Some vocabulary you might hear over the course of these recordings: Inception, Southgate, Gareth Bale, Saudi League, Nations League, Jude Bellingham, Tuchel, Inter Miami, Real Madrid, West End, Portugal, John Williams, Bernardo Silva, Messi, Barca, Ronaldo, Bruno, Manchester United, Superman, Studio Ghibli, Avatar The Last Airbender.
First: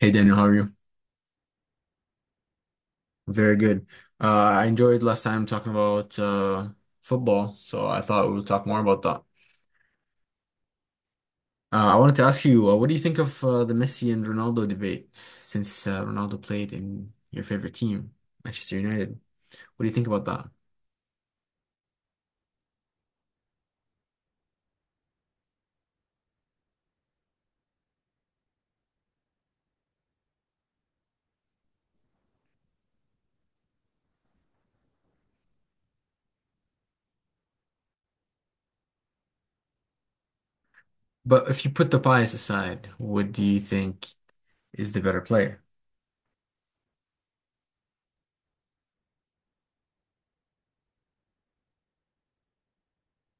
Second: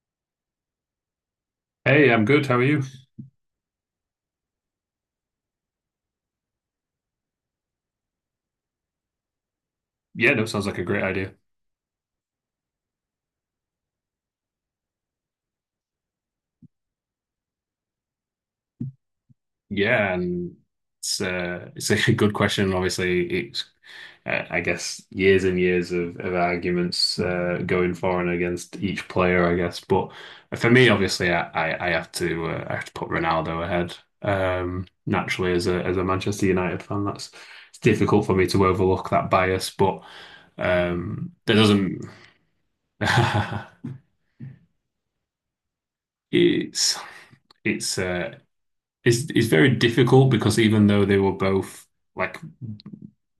Hey Daniel, how are you? Hey, I'm good. How are you? Very good. I enjoyed last time talking about football, so I thought we would talk more about that. Yeah, no, sounds like a great idea. I wanted to ask you, what do you think of the Messi and Ronaldo debate since Ronaldo played in your favorite team, Manchester United? What do you think Yeah, about that? and it's a good question. Obviously, it's I guess years and years of arguments going for and against each player, I guess. But for me, obviously, I have to I have to put Ronaldo ahead. Naturally, as a Manchester United fan, that's it's difficult for me to overlook that bias. But But that if you put the doesn't bias aside, what do you think is the better player? it's it's uh, it's very difficult because even though they were both like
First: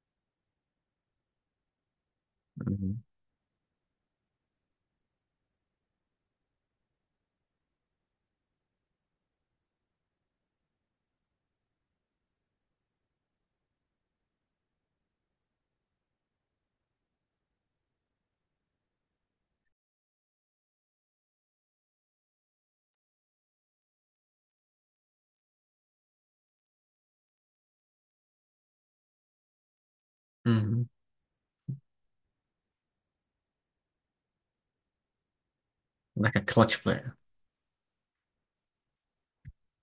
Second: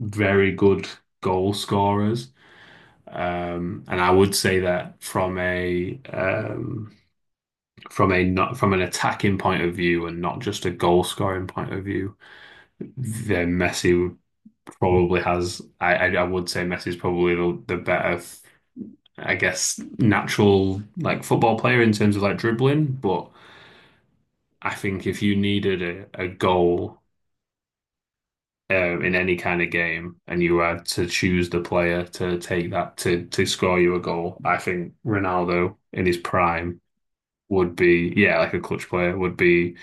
very good goal scorers, Hmm. And I would say that from a not from an attacking point of view and not just a goal scoring point of view, then Messi probably has. I would say Messi's probably the better, I guess, natural like football player in terms of like dribbling, but. I think if you needed a goal in any kind of game and you had Hmm. to choose the player to take that to score you a goal, I think Ronaldo in his Like a prime clutch player. would be, yeah, like a clutch player,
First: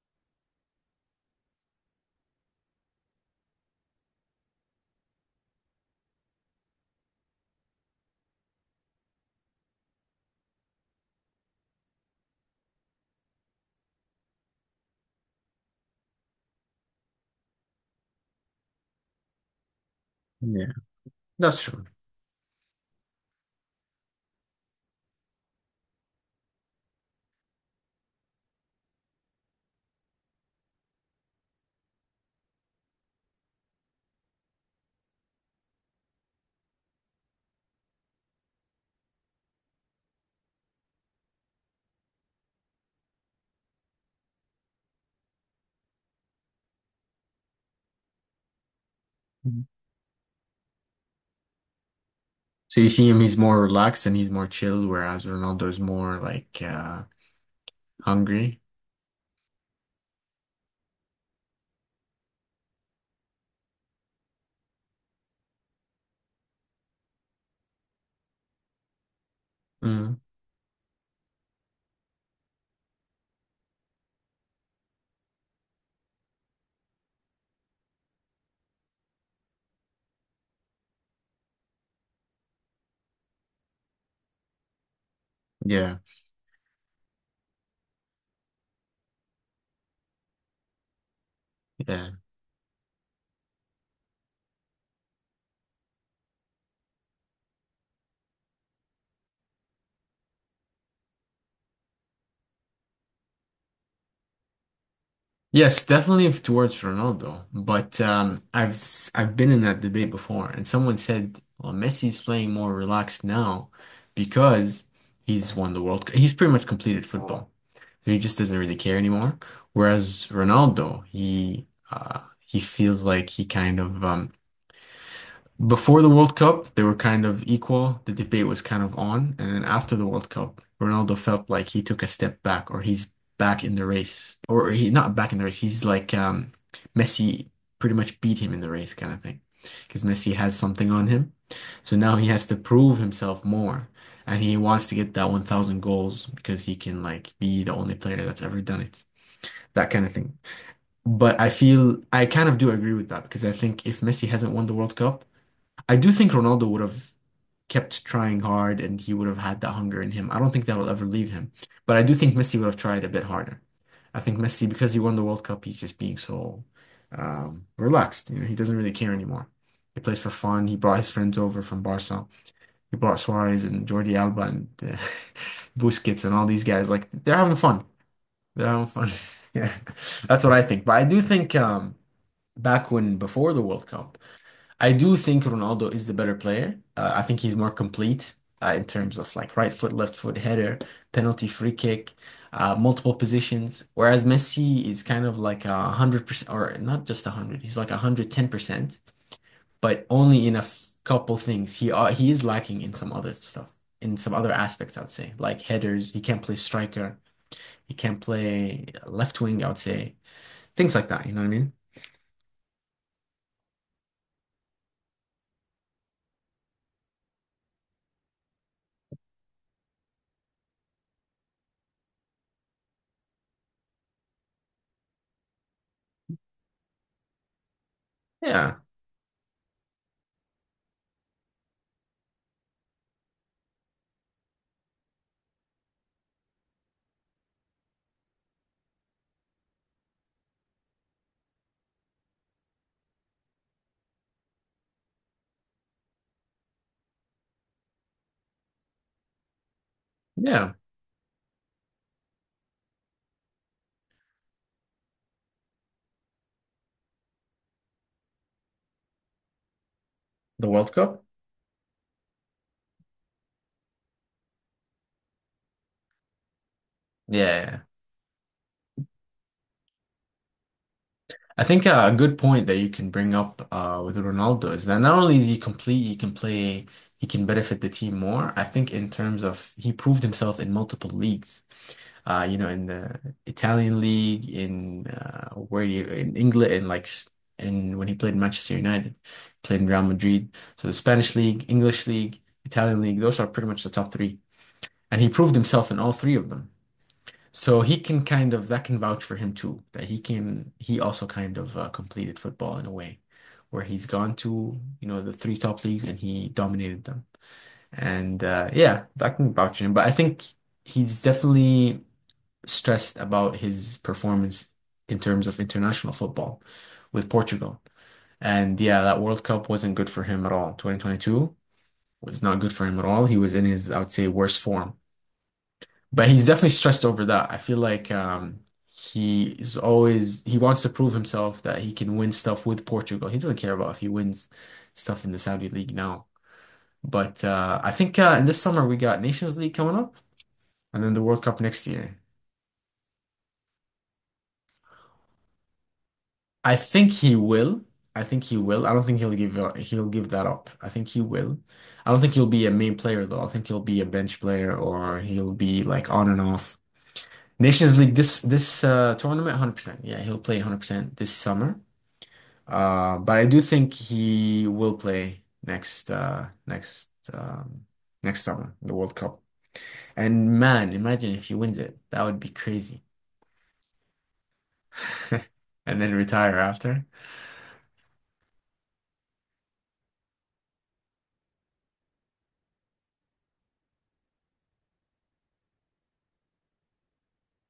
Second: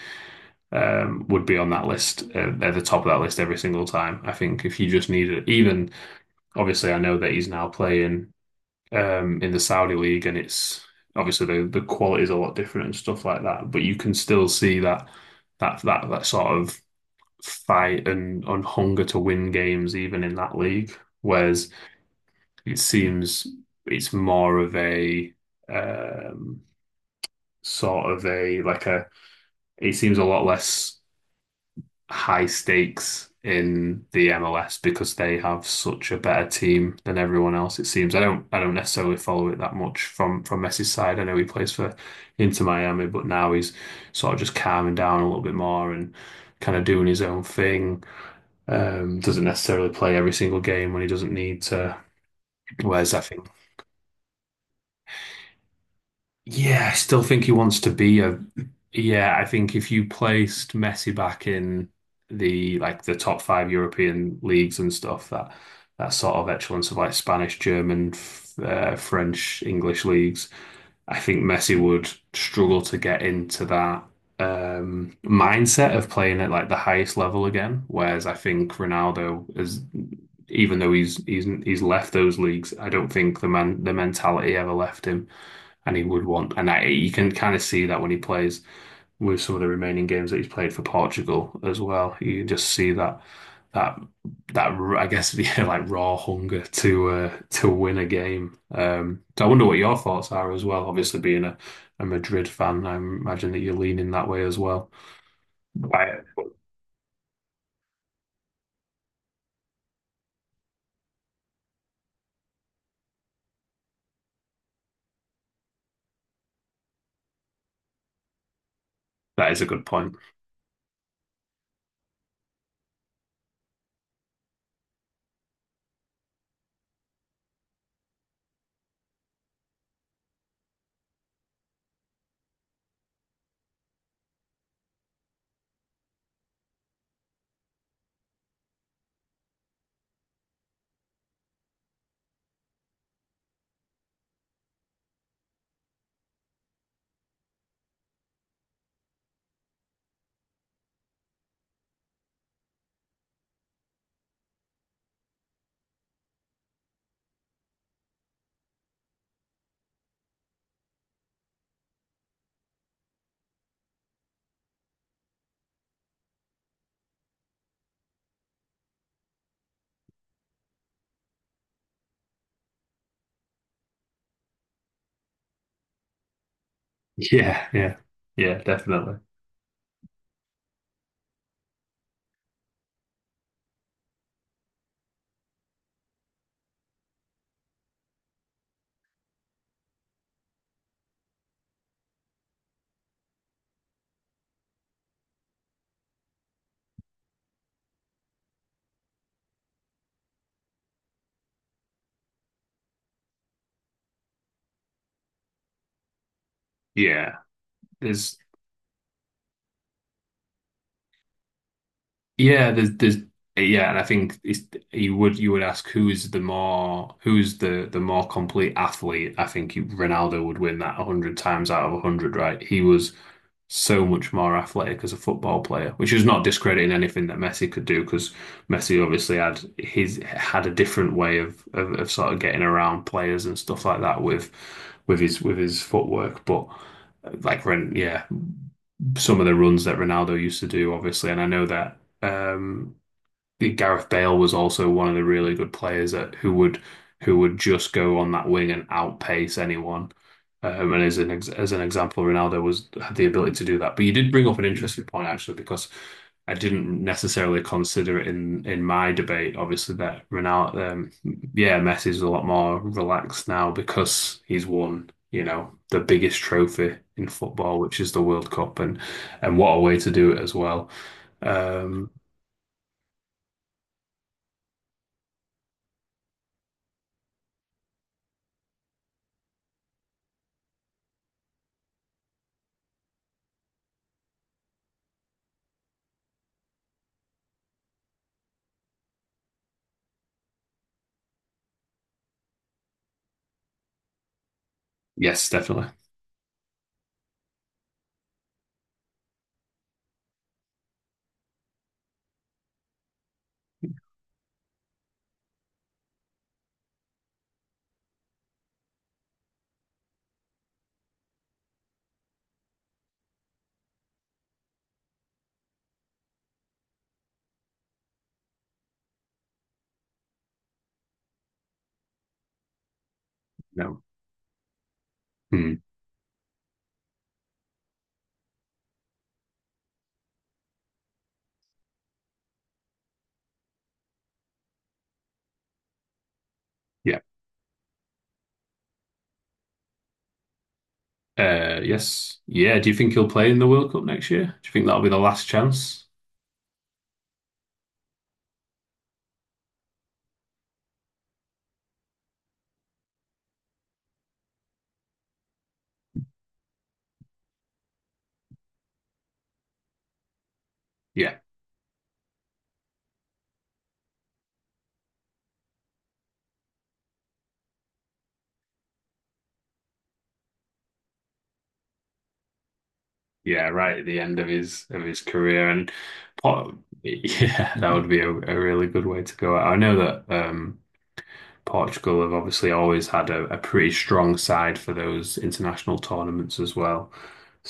would be on that list at the top of that list every single time. I think if you just needed even obviously I know that he's now playing in the Saudi league, and it's obviously the quality is a lot different and stuff like that, but you can still see that that sort of fight and on hunger to win games even in that Yeah, league. that's Whereas true. it seems it's more of a um, sort of a it seems a lot less high stakes in the MLS because they have such a better team than everyone else, it seems. I don't necessarily follow it that much from Messi's side. I know he plays for Inter Miami, but now he's sort of just calming down a little bit more and kind of doing his own thing. Doesn't necessarily play every single game when he doesn't need to. So you see Whereas him, I he's think, more relaxed and he's more chill, whereas Ronaldo is more like yeah, I still think he wants to be a. hungry. Yeah, I think if you placed Messi back in the top five European leagues and stuff, that that sort of excellence of like Spanish, German, f French, English Mm, leagues, I think Messi would struggle to get into that mindset of playing at like the highest level again. Whereas I think Ronaldo is, even though he's left those leagues, I don't think the mentality ever left him, and yeah, he would want, and that you can kind of see that when he plays with some of the remaining games that he's played for Portugal as yeah. well. You can just see that that I guess yeah, like raw hunger to win a game. So I wonder what your thoughts are as well. Obviously, being a Madrid fan, I imagine that you're leaning that way as well. Yes, Right. definitely towards Ronaldo. But I've I've been in that debate before and someone said, well, Messi's playing more relaxed now because he's won the World Cup. He's pretty much completed football. So he just doesn't really care anymore. That is a good point. Whereas Ronaldo, he feels like he kind of before the World Cup, they were kind of equal. The debate was kind of on. And then after the World Cup, Ronaldo felt like he took a step back or he's back in the race. Or he not back in the race. He's like Messi pretty much beat him in the race kind of thing. Because Messi has something on him. So now he has to prove himself more. And he wants to get that 1,000 goals because he can like be the only player that's ever done it. That kind of thing. But I feel I kind of do agree with that because I think if Messi hasn't won the World Cup, I do think Ronaldo would have kept trying hard and he would have had that hunger in him. I don't think that will ever leave him. But I do think Messi would have tried a bit harder. I think Messi, because he won the World Cup, he's just being so relaxed. You know, he doesn't really care anymore. He plays for fun. He brought his friends over from Barca. He brought Suarez and Jordi Alba and Busquets and all these guys. Like they're having Yeah, fun. yeah, yeah, They're having fun. definitely. Yeah, that's what I think. But I do think back when before the World Cup. I do think Ronaldo is the better player. I think he's more complete in terms of like right foot, left foot, header, penalty, free kick, multiple positions. Whereas Messi is kind of like 100%, or not just a hundred. He's like 110%, but only in a f couple things. He is lacking in some other stuff, in some other aspects. I would say like headers. He can't play striker. Yeah, He can't there's. play left wing. I would say things like that. You know what I mean? there's yeah, and I think it's you would ask who is the more who's the more complete athlete. I think Ronaldo would win that a hundred times out of a hundred, right? He was so much more athletic as a football player, which is not discrediting anything that Messi could do because Yeah, Messi obviously had a different way of sort of getting around players and stuff like that with with his footwork, but yeah, some of the runs that Ronaldo used to do, obviously, and I know that Gareth Bale was also one of the really good players that who would just go on that wing and outpace anyone. yeah. And as an ex as an example, Ronaldo was had the ability to do that. But you did bring up an interesting point actually, because I didn't necessarily consider it in my debate. Obviously, that The World Ronaldo, Cup? yeah, Messi's a lot more relaxed now because he's won, you know, the biggest trophy in football, Yeah. which is the World Cup, and what a way to do it as well. I think Um, a good point that you can bring up with Ronaldo is that not only is he complete, he can play, he can benefit the team more. I think in terms of he proved himself in multiple leagues. You know, in the Italian league, in where you in England, in when he played in Manchester United, played in Real Madrid. So the Spanish league, English league, Italian league, those are pretty much the top three, and he yes, proved definitely. himself in all three of them. So he can kind of that can vouch for him too, that he can he also kind of completed football in a way where he's gone to, you know, the three top leagues and he dominated them. And yeah, that can vouch for him. But I think he's definitely stressed about his performance in terms of international football with Portugal. And yeah, that World Cup wasn't good for him at all. 2022 was not good for him at all. He was in his, I No. would say, worst form Hmm. but he's definitely stressed over that. I feel like he is always he wants to prove himself that he can win stuff with Portugal. He doesn't care about if he wins stuff in the Saudi League now. Yeah. But I think in this summer we got Nations League coming up, and then the World Cup next year. Yes. Yeah. Do you think he'll play in the World Cup next year? Do you think that'll be the last chance? I think he will. I think he will. I don't think he'll give that up. I think he will. I don't think he'll be a main player though. I think he'll be a bench player or he'll be like on and off. Nations League this tournament, 100%. Yeah, he'll play 100% this Yeah. summer. But I do think he will play next summer, the World Cup. And man, imagine if he wins it. That would be crazy. Yeah. Right at the end of his career, and And then retire Por- after. yeah, that would be a really good way to go. I know that Portugal have obviously always had a pretty strong side for those international tournaments as well.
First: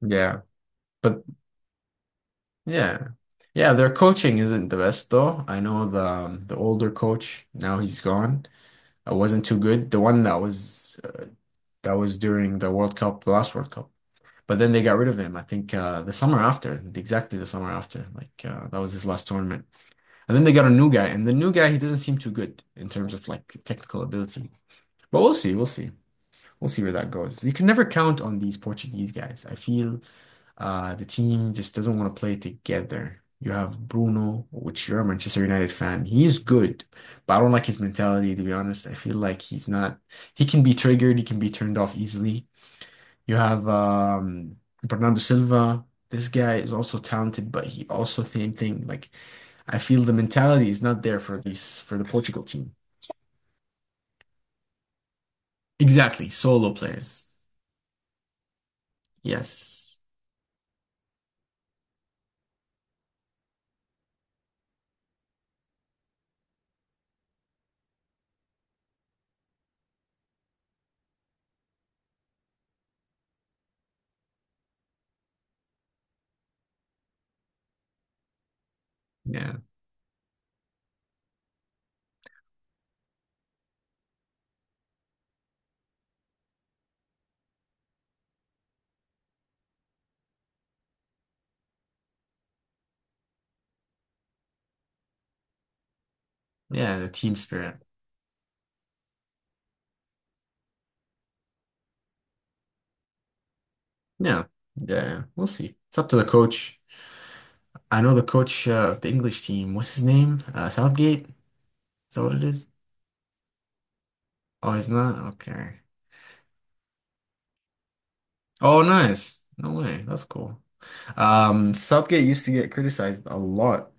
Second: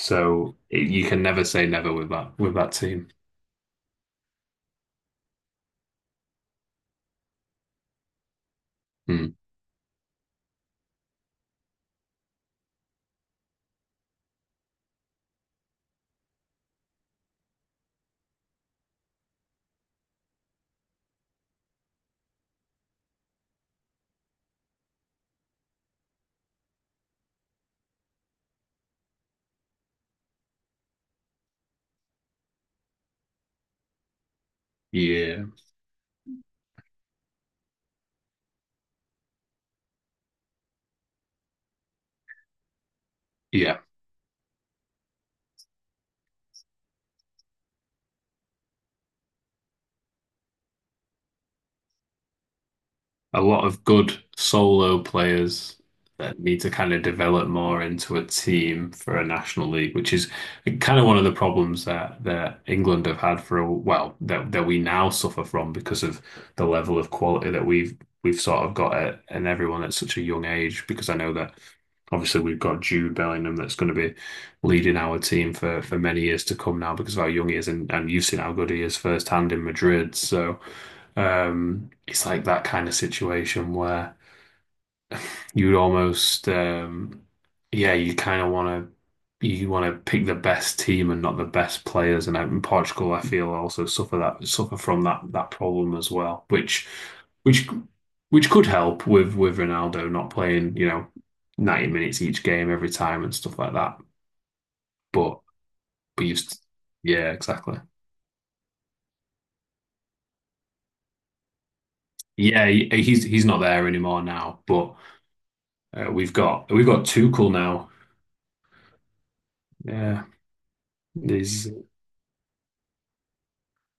Yeah. it, you can But never say never with that with that team. yeah. Yeah, their coaching isn't the best though. I know the older coach, now he's gone. It Hmm. wasn't too good. The one that was during the World Cup, the last World Cup. But then they got rid of him, I think the summer after, exactly the summer after. Like, that was his last tournament. And then they got a new guy, and the new guy, he doesn't seem too good in terms of like technical ability. But we'll see, we'll see. We'll see where that goes. You can never count on these Portuguese guys. I feel the team just doesn't want to play together. You have Bruno, which you're a Manchester Yeah. United fan. He's good, but I don't like his mentality, to be honest. I feel like he's not, he can be triggered, he can be turned off easily. You have Yeah. Bernardo Silva. This guy is also talented, but he also same thing. Like I feel the mentality is not there for the Portugal team. A lot of good solo players Exactly, that need to solo kind of players. develop more into a team for a national league, Yes. which is kind of one of the problems that England have had for a well that that we now suffer from because of the level of quality that we've sort of got at and everyone at such a young age. Because I know that obviously we've got Jude Bellingham that's going to be leading our team for many years to come now because of how young he is, and you've seen how good he is firsthand Yeah. in Madrid. So. It's like that kind of situation where you almost, yeah, you kind of want to you want to pick the best team and not the best players. And out in Portugal, I feel also suffer from that problem as well, Yeah, the team which spirit. which could help with Ronaldo not playing, you know, 90 minutes each game every time and stuff like that. Yeah. Yeah, yeah. But We'll see. It's up to the but you, st- coach. yeah, exactly. I know the coach of the English team. What's his name? Southgate? Is that what it is? He's not there anymore now. Oh, he's But not? Okay. We've got Tuchel now. Oh, nice. No way. That's Yeah. cool. There's Southgate used to get criticized a lot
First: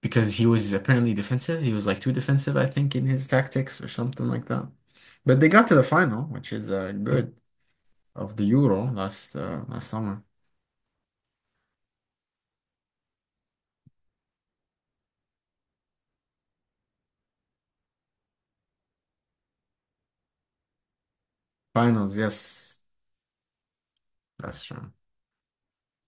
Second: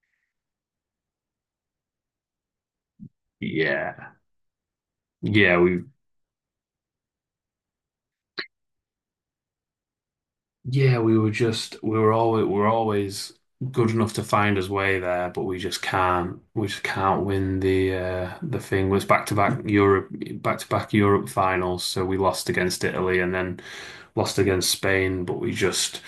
because he was apparently defensive. He was like too defensive, I think, in his tactics or yeah. something like that. But they Yeah, got to the we final, which is good of the Euro last summer. yeah, we were just we were always we we're always good enough to find his way there, but we just can't win the thing. It was back to back Europe finals, so Finals, we lost yes, against Italy and then lost that's against true. Spain, but we just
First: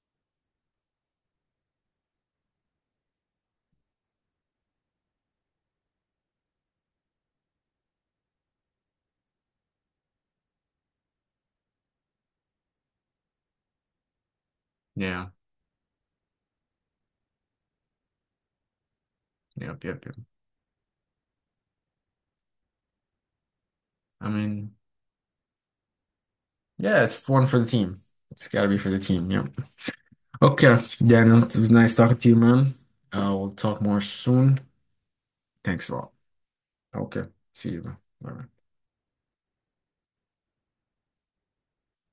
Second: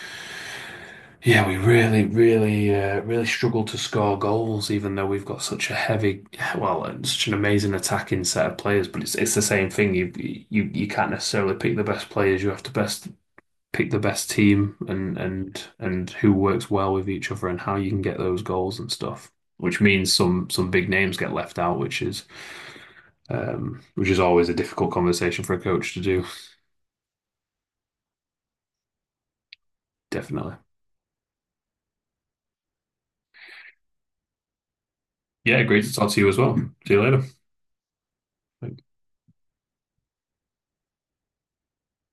yeah, we really, really, really struggle to score goals, even though we've got such a heavy, well, and such an amazing attacking set of players. But it's the same thing. You you can't necessarily pick the best players. You have to best pick the best team and Yeah, who works well with each other and how you can get those goals and stuff. Which yep, yep, means yep. Some big names get left out, which is I always a mean, difficult conversation for a coach to do. yeah, it's one for the team. It's got to be for the team. Yep. Definitely. Okay, Daniel, it was nice talking to you, man. We'll talk more soon. Yeah, great Thanks to a talk lot. to you as well. See you later. Okay, see you, man. Bye.